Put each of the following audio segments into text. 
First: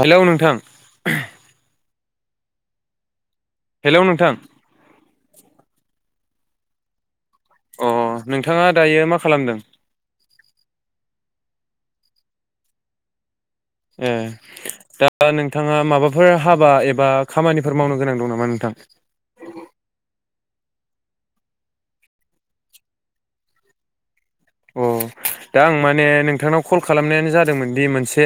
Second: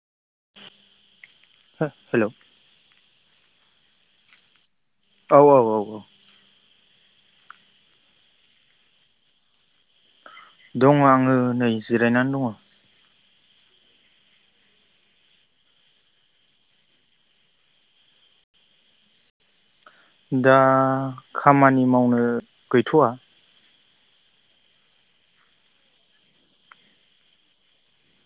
Hello नोंथां। हो hello. Hello नोंथां। औ औ औ औ। अ नोंथाङा दायो मा खालामदों? दङ आङो नै जिरायनानै दङ। ए दा नोंथाङा माबाफोर हाबा एबा खामानिफोर मावनो गोनां दं नामा नोंथां? दा खामानि मावनो गैथवा। अ दा आं माने नोंथांनाव कल खालामनायानो जादोंमोन दि मोनसे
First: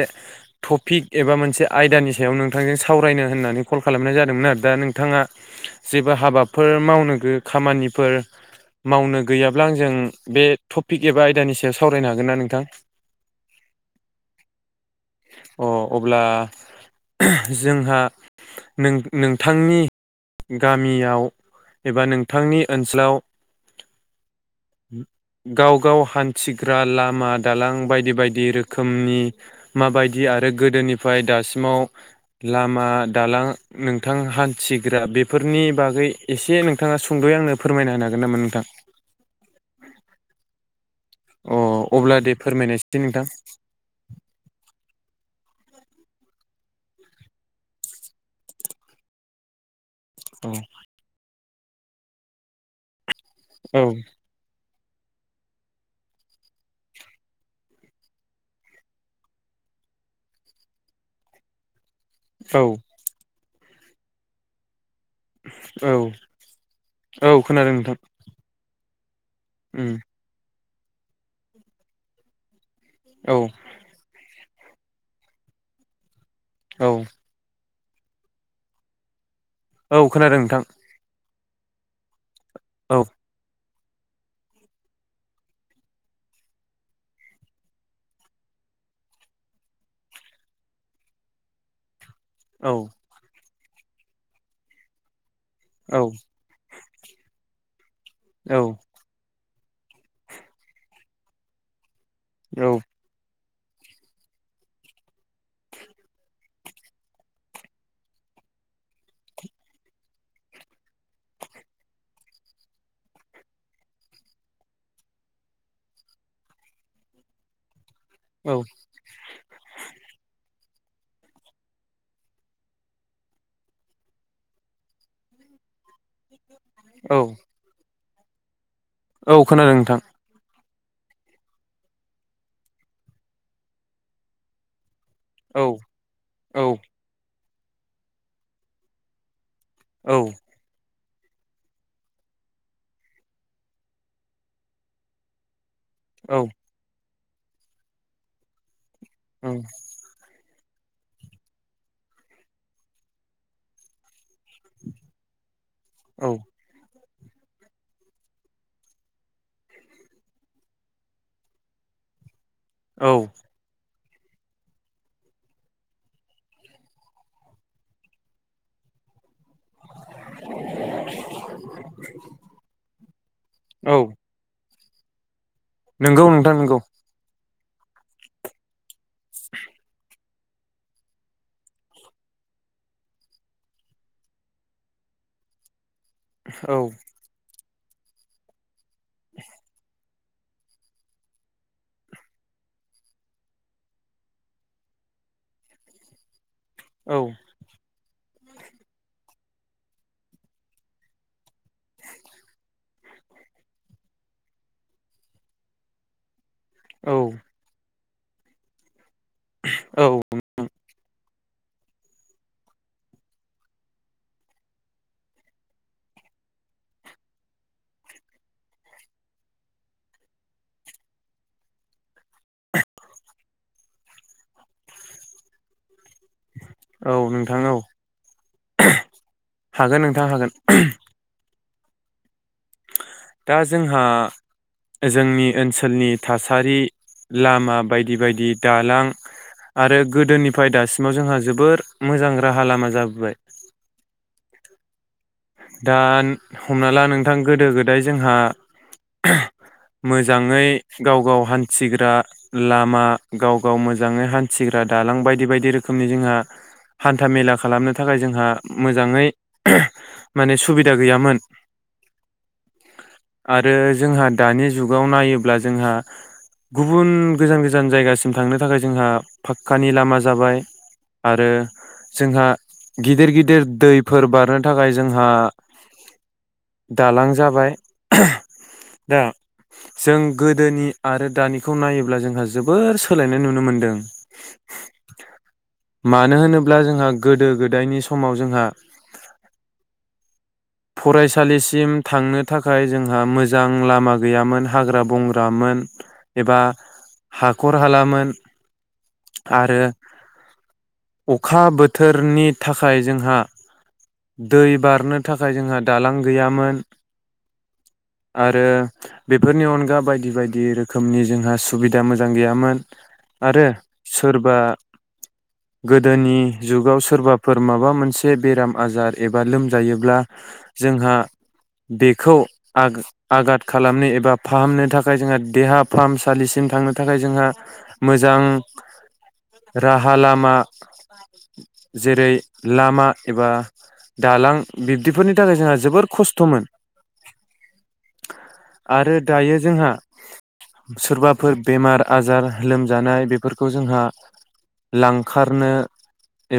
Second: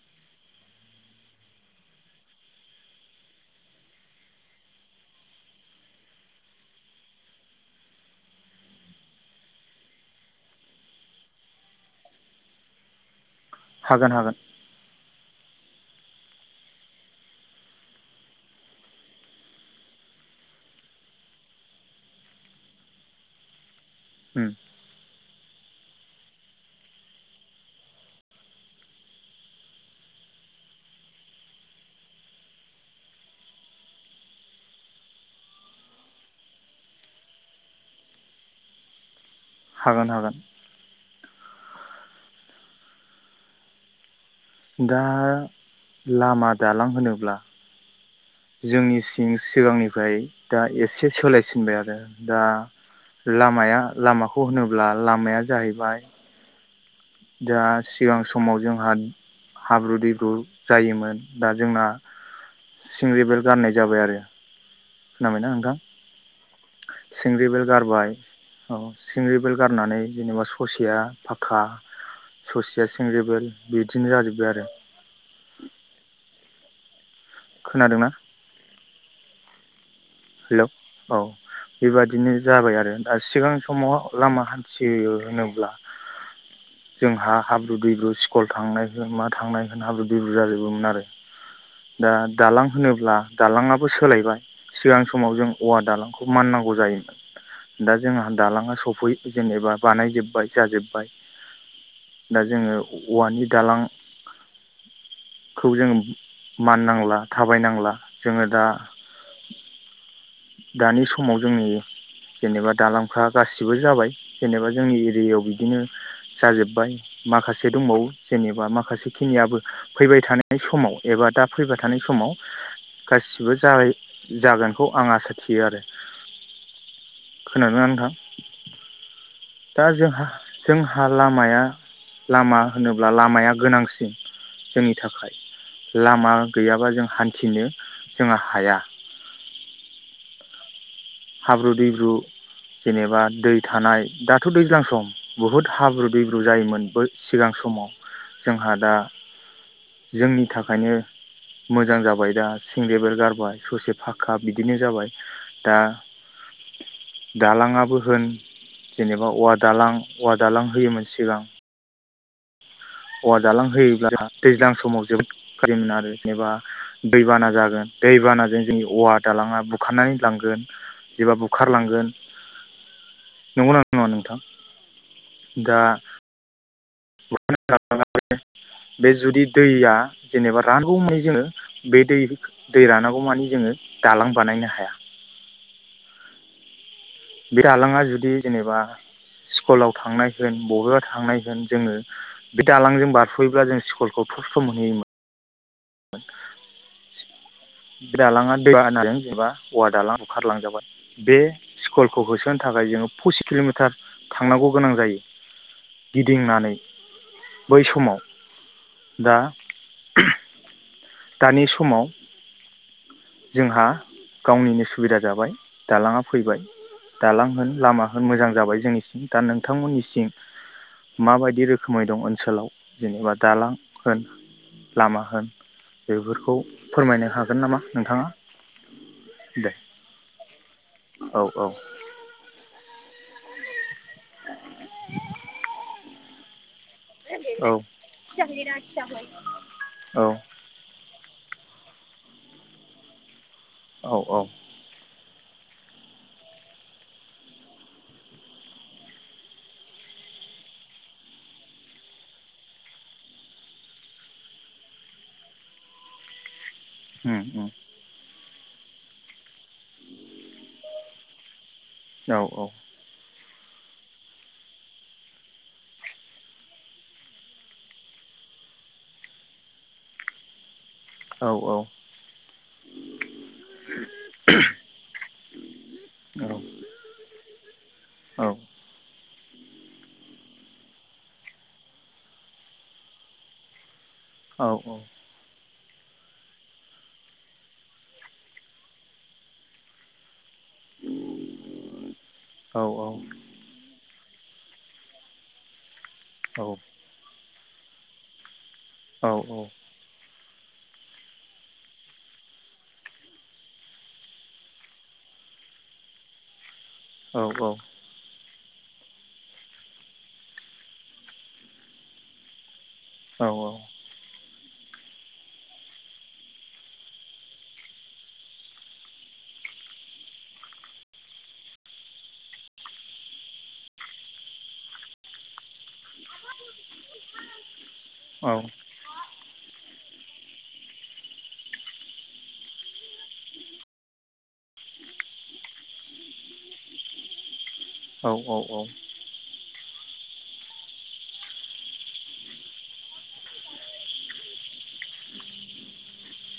टपिक एबा मोनसे आयदानि सायाव नोंथांजों सावरायनो होननानै कल खालामनाय जादोंमोन आरो दा नोंथाङा जेबो हाबाफोर मावनो गो खामानिफोर मावनो गैयाब्ला आंजों बे थप पिक एबा आयदानि सायाव सावरायनो हागोन ना नोंथां? हागोन हागोन। अ अब्ला जोंहा नों नोंथांनि गामियाव एबा नोंथांनि ओनसोलाव? उम उम। गाव गाव हान्थिग्रा लामा दालां बायदि बायदि रोखोमनि माबायदि आरो गोदोनिफ्राय दासिमाव लामा दालां नोंथां हान्थिग्रा बेफोरनि बागै एसे नोंथाङा सुंदयै आंनो फोरमायना होनो हागोन नामा नोंथां? हागोन हागोन। अ'अब्ला दे फोरमायनायसाय नोंथां दा लामा दालां होनोब्ला? जोंनि सिं सिगांनि फ्राय औ दा एसे सोलायस उम्बे आरो दा लामाया औ लामाखौ होनोब? अब्ला लामाया जाहैबाय दा सिगां समाव जोंहा हाब्रु दैब्रु जायोमोन दा जोंना औ सिंरि बेल गाननाय जाबाय आरो। खोनाबायना नोंथां औ औ सिंग्रि बेल खोनादों नोंथां गारबाय औ। सिंग्रि बेल उम गारनानै जेनेबा खुसेया फाखा ससि सें औ रेबेल बिदिनो जाजोब्बाय। [inaudible] औ। खोनादोंना? औ खोनादों हेलौ नोंथां। औ बेबादिनो जाबाय आरो औ दा सिगां समाव लामा हान्थियो होनोब्ला जोंहा हाब्रु दैब्रु स्कल थांनाय होन मा थांनाय होन हाब्रु दैब्रु जाजोबोमोन आरो। दा दालां औ होनोब्ला दालांङाबो सोलायबाय सिगां समाव जों औवा औ दालांखौ माननांगौ जायो दा जोंहा दालाङा सफै जेनेबा बानायजोब्बाय जाजोब्बाय। दा औ जोङो औवानि दालां खौ जोङो माननांला थाबायनांला जोङो दा दानि समाव जोंनि जेनेबा दालांफ्रा गासिबो जाबाय जेनेबा जोंनि एरियायाव बिदिनो जाजोब्बाय माखासे दंबावो। औ जेनेबा माखासे खिनियाबो फैबाय थानाय नाय समाव एबा दा फैबाय थानाय समाव गासिबो जाय जागोनखौ आं आसा थियो आरो। औ खोनादो ना नोंथां? औ खोनादों दा नोंथां। जोंहा जोंहा लामाया लामा होनोब्ला लामाया गोनांसिन जोंनि थाखाय औ लामा औ गैयाबा जों हान्थ थिनो जोङो हाया। औ। हाब्रु दैब्रु जेनेबा दै थानाय दाथ' दैज्लां सम बुहुद हाब्रु औ दैब्रु जायोमोन बै सिगां समाव जोंहा दा उम। जोंनि थाखायनो मोजां जाबाय दा सें ग्रेबेल गारबाय ससे फाक्का बिदिनो जाबाय दा औ। दालाङाबो होन जेनेबा औवा दालां औवा दालां होयोमोन सिगां। औ औवा दालां होयोब्ला जोंहा दैज्लां समाव जोबोद खारिरि मोन आरो जेनेबा दैबाना जागोन दैबानाजों जोंनि ववार्ड दालाङा बुखारनानै लांगोन एबा बुखारलांगोन नंगौ ना नङा नोंथां दा नोंगौ नोंथां नोंगौ [unintelligible] बे जुदि दैया जेनेबा रानगौ मानि जोंङो बे दै-दै रानागौ मानि जोंङो दालां बानायनो हाया। औ बे दालाङा जुदि जेनेबा स्कुलाव थांनाय होन बबेबा थांनाय होन जोंङो बे दालांजों बारस'योब्ला जों स्कुलखौ थबसर' मोनहैयोमोन। औ [unintelligible] दालाङा दै बानाजों जेनेबा औवा दालां बुखारलांजाबाय बे स्कुलखौ होसोनो थाखाय जोंङो पसिच किल'मिटार थांनांगौ गोनां जायो गिदिंनानै औ बै समाव दा औ दानि समाव जोंहा गावनिनो सुबिदा जाबाय दालाङा फैबाय दालां होन लामा होन मोजां जाबाय जोंनिसिं दा नोंथांमोननिसिम माबायदि रोखोमै दं ओनसोलाव जेनेबा दालां होन लामा होन बेफोरखौ औ फोरमायनो हागोन नोंथां औ नामा नोंथाङा दे हागोन नोंथां हागोन औ औ दा जोंहा जोंनि ओनसोलनि थासारि औ लामा बायदि बायदि दालां आरो औ गोदोनिफ्राय दासिमाव जोंहा जोबोर मोजां राहा लामा जाबोबाय औ औ दा हमना ला नोंथां गोदो-गोदाय जोंहा मोजाङै गाव गाव हान्थिग्रा लामा गाव गाव मोजाङै हान्थिग्रा दालां बायदि-बायदि रोखोमनि जोंहा हान्था उम मेला उम खालामनो थाखाय जोंहा मोजाङै माने सुबिदा गैयामोन औ औ आरो जोंहा दानि जुगाव नायोब्ला जोंहा गुबुन गोजान-गोजान जायगासिम थांनो थाखाय जोंहा फाक्कानि लामा जाबाय आरो औ जोंहा गिदिर-गिदिर दैफोर बारनो थाखाय जोंहा औ दालां जाबाय औ दा जों गोदोनि आरो दानिखौ नायोब्ला जोंहा जोबोर सोलायनाय नुनो मोनदों। औ औ मानो होनोब्ला जोंहा गोदो गोदायनि समाव जोंहा फरायसालिसिम थांनो औ थाखाय औ जोंहा औ मोजां लामा गैयामोन हाग्रा बंग्रामोन एबा हा हखर हालामोन आरो अखा बोथोरनि थाखाय जोंहा दै बारनो थाखाय जोंहा दालां गैयामोन। औ औ आरो बेफोरनि अनगा बायदि बायदि रोखोमनि जोंहा सुबिदा मोजां गैयामोन आरो सोरबा गोदोनि जुगाव सोरबाफोर माबा मोनसे बेराम आजार एबा लोमजायोब्ला जोंहा बेखौ आग-आघाद खालामनो एबा फाहामनो थाखाय जोंहा देहा फाहामसालिसिम थांनो थाखाय जोंहा मोजां राहा ला मा जेरै लामा एबा दालां बिब्दिफोरनि थाखाय जोंहा जोबोर खस्थ'मोन आरो दायो जोंहा सोरबाफोर बेमार आजार लोमजानाय बेफोरखौ जोंहा लांखारनो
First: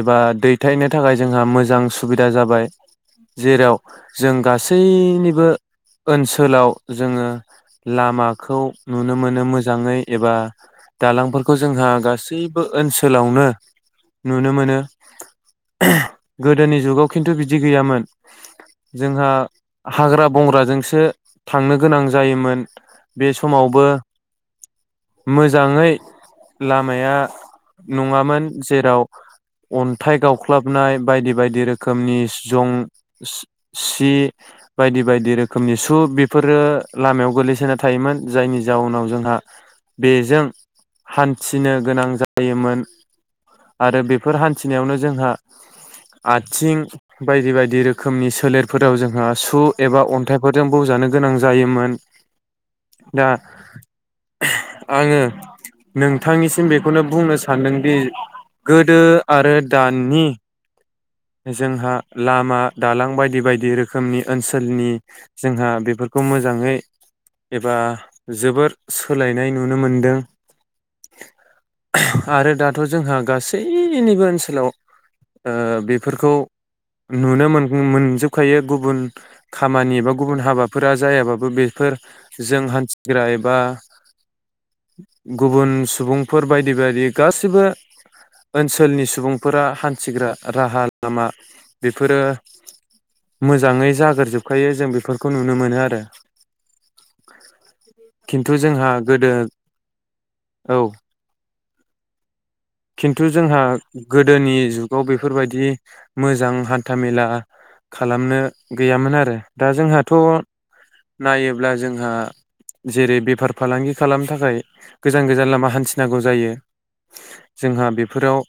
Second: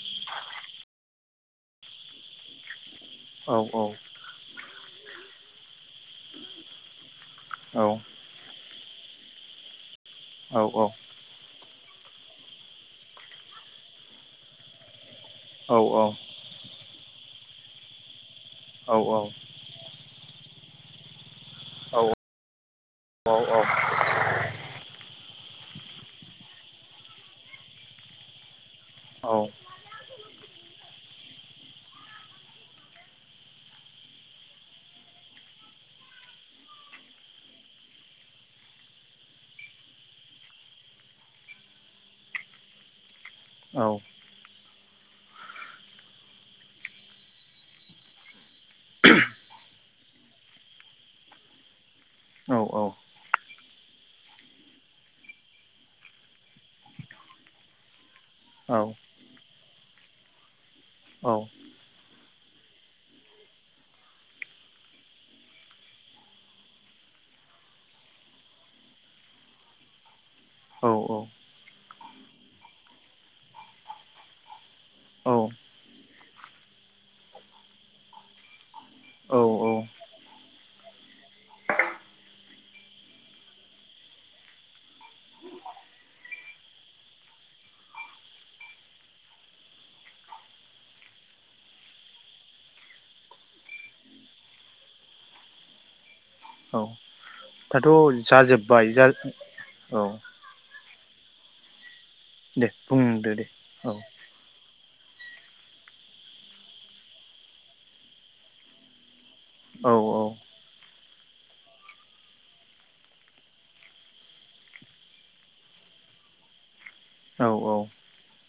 एबा दैथायनो थाखाय जोंहा मोजां सु सुबिदा जाबाय जेराव जों गासै सैनिबो ओनसोलाव जोङो लामाखौ नुनो मोनो मोजाङै एबा दालांफोरखौ जोंहा गासैबो ओनसोलावनो नुनो मोनो। औ औ गोदोनि जुगाव खिन्थु बिदि गैयामोन जोंहा हाग्रा बंग्राजोंसो थांनो गोनां जायोमोन। बे समावबो मोजाङै लामाया नङामोन जेराव अन्थाइ गावख्लाबनाय बायदि बायदि रोख खोमनि जं सि-सि बायदि बायदि रोखोमनि सु बेफोरो लामायाव गोग्लैसोना थायोमोन जायनि जाउनाव जोंहा बेजों हान्थिनो गोनां जायोमोन। आरो बेफोर हान थिनायावनो जोंहा आ थिं बायदि बायदि रोखोमनि सोलेरफोराव जोंहा सु एबा अन्थाइफोरजों बौजानो गोनां जायोमोन दा आङो नोंथांनिसिम बेखौनो बुंनो सानदोंदि औ गोदो आरो दानि औ औ जोंहा लामा दालां बायदि बायदि रोखोमनि ओनसोलनि जोंहा बेफोरखौ मोजाङै एबा जोबोर सोलायनाय नुनो मोनदों। औ औ। आरो दाथ' जोंहा गासैनिबो ओनसोलाव ओ औ बे फोरखौ नुनो मोन मोनजोखायो गुबुन औ औ खामानि एबा गुबुन हाबाफोरा जायाबाबो बेफोर जों हान्थिग्रा एबा गुबुन सुबुंफोर बायदि बायदि गासिबो ओनसोलनि सुबुंफोरा हान्थिग्रा राहा लामा बेफोरो मोजाङै जाग्रोजोबखायो जों बेफोरखौ नुनो मोनो आरो औ दाथ' खिन्थु जोंहा जाजोब्बाय जा गोदो औ। औ दे खिन्थु बुंदो दे जोंहा औ गोदोनि जुग आव बेफोरबायदि मोजां हान्थामेला खालामनो गैयामोन आरो दा औ जोंहाथ' नायोब्ला जोंहा जेरै बेफार फालांगि खालामनो थाखाय गोजान गोजान लामा हान्थिनांगौ जायो। औ जोंहा बेफोराव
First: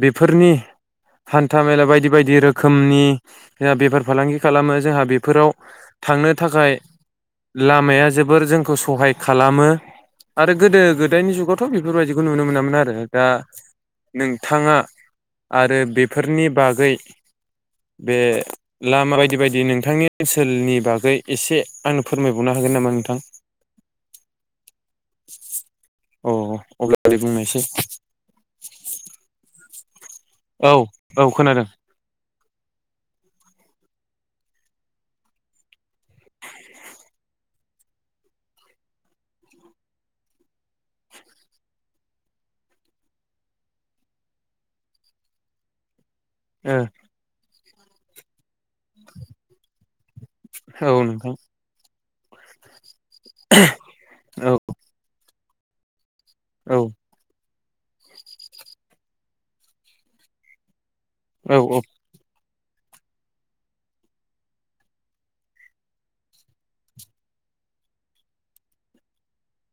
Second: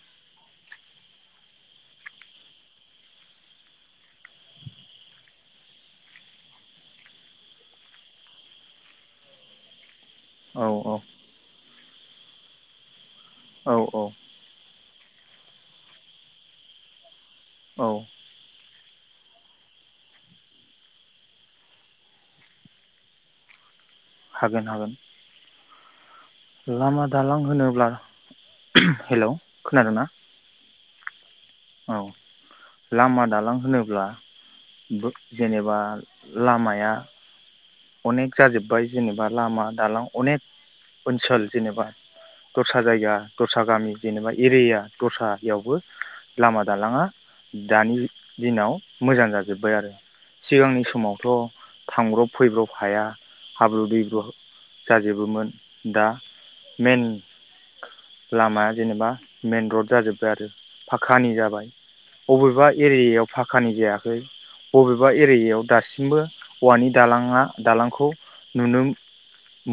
बेफोरनि हान्था मेला बायदि बायदि रोखोमनि जोंहा बेफार फालांगि खालामो जोंहा बेफोराव थांनो थाखाय लामाया जोबोर जोंखौ सहाय खालामो आरो गोदो गोदायनि जुगावथ' बेफोरबायदिखौ नुनो मोनामोन आरो दा औ नोंथाङा आरो बेफोरनि बागै औ बे लामा बायदि बायदि नोंथांनि ओनसोलनि बागै एसे आंनो फोरमायबावनो हागोन नामा नोंथां? हागोन हागोन। अ अब्लालाय बुंनायसाय। हेल' खोनादों ना? औ औ खोनादों औ लामा दालां होनो ब्ला जेनेबा लामाया अनेक जाजोब्बाय जेनेबा लामा दालां अनेक ओनसोल जेनेबा दस्रा जायगा दस्रा गामि जेनेबा एरिया दस्रायावबो लामा ओ दालाङा दानि दिनाव मोजां जाजोब्बाय आरो सिगांनि औ समावथ' नोंथां थांब्रब फैब्रब हाया। हाब्रु दैब्रु औ जाजोबोमोन। दा औ मेन लामाया जेनेबा मेन र'ड जाजोबदो आरो फाखानि औ जाबाय अबेबा एरियायाव फाखानि जायाखै अबेबा एरियायाव दासिमबो औवानि दालाङा दालांखौ नुनो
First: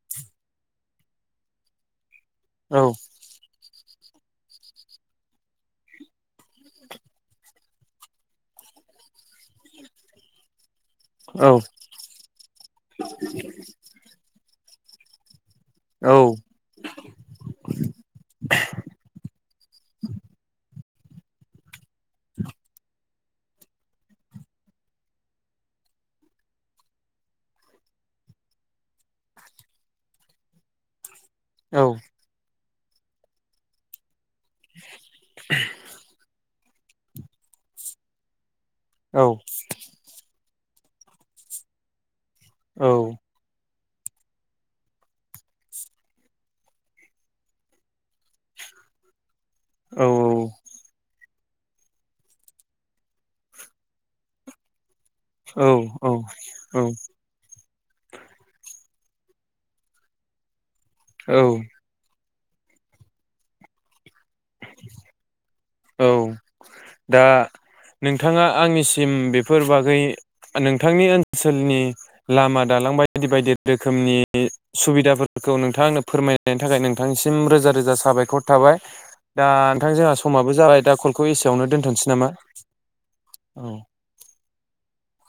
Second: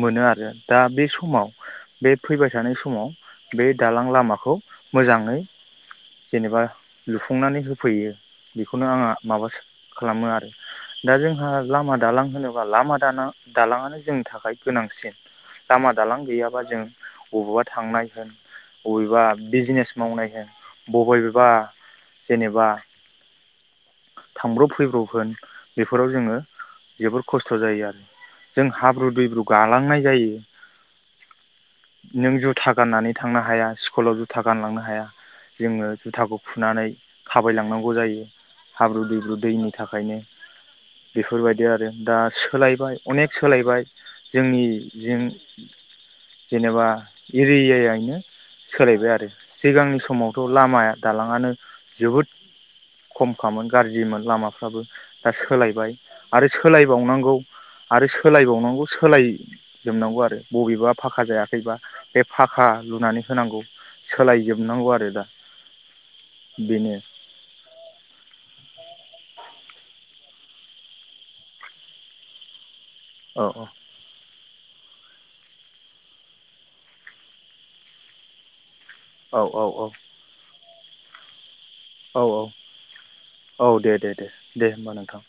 मोनो आरो दा बे समाव बे फैबाय थानाय औ समाव बे दालां लामाखौ मोजाङै जेनेबा लुफुंनानै होफैयो बेखौनो आङा माबा खालामो आरो। दा जोंहा लामा दालां होनोब्ला लामा दाना-दालाङानो जोंनि थाखाय गोनांसिन। लामा दालां औ औ गैयाबा जों अबेबा थांनाय होन अबेबा बिजनेस मावनाय होन बबेबबा जेनेबा थांब्रब फैब्रब होन बेफोराव जोङो जोबोर खस्थ जायो आरो जों हाब्रु दैब्रु गालांनाय जायो औ नों जु- था गाननानै थांनो हाया स्कुलाव जुथा गानलांनो हाया जोङो जुथाखौ खुनानै थाबायलांनांगौ जायो हाब्रु दैब्रु दैनि थाखायनो बेफोरबायदि आरो दा सोलायबाय अनेक सोलायबाय जोंनि जेन-जेनेबा एरियायैनो सोलायबाय आरो। सिगांनि औ समावथ लामाया दालां ङानो जोबोद खमखामोन गाज्रिमोन लामाफ्राबो दा सोलायबाय आरो औ सोलायबावनांगौ आरो सोलायबावनांगौ सोलायजोबनांगौ आरो बबेबा फाखा औ जायाखैबा बे फाखा लुनानै होनांगौ सोलायजोबनांगौ आरो दा औ बेनो दा नोंथाङा आंनि सिम बेफोर बागै नोंथांनि ओनसोलनि लामा दालां बायदि औ बायदि रोखोमनि सुबिदाफोरखौ नोंथांआ फोरमायनायनि थाखाय नोंथांनिसिम रोजा रोजा साबायखर थाबाय। औ दा औ नोंथां जोंहा समाबो जाबाय दा कल‌ खौ‌ एसे औ औ औ दे दे दे दे होमबा नोंथां।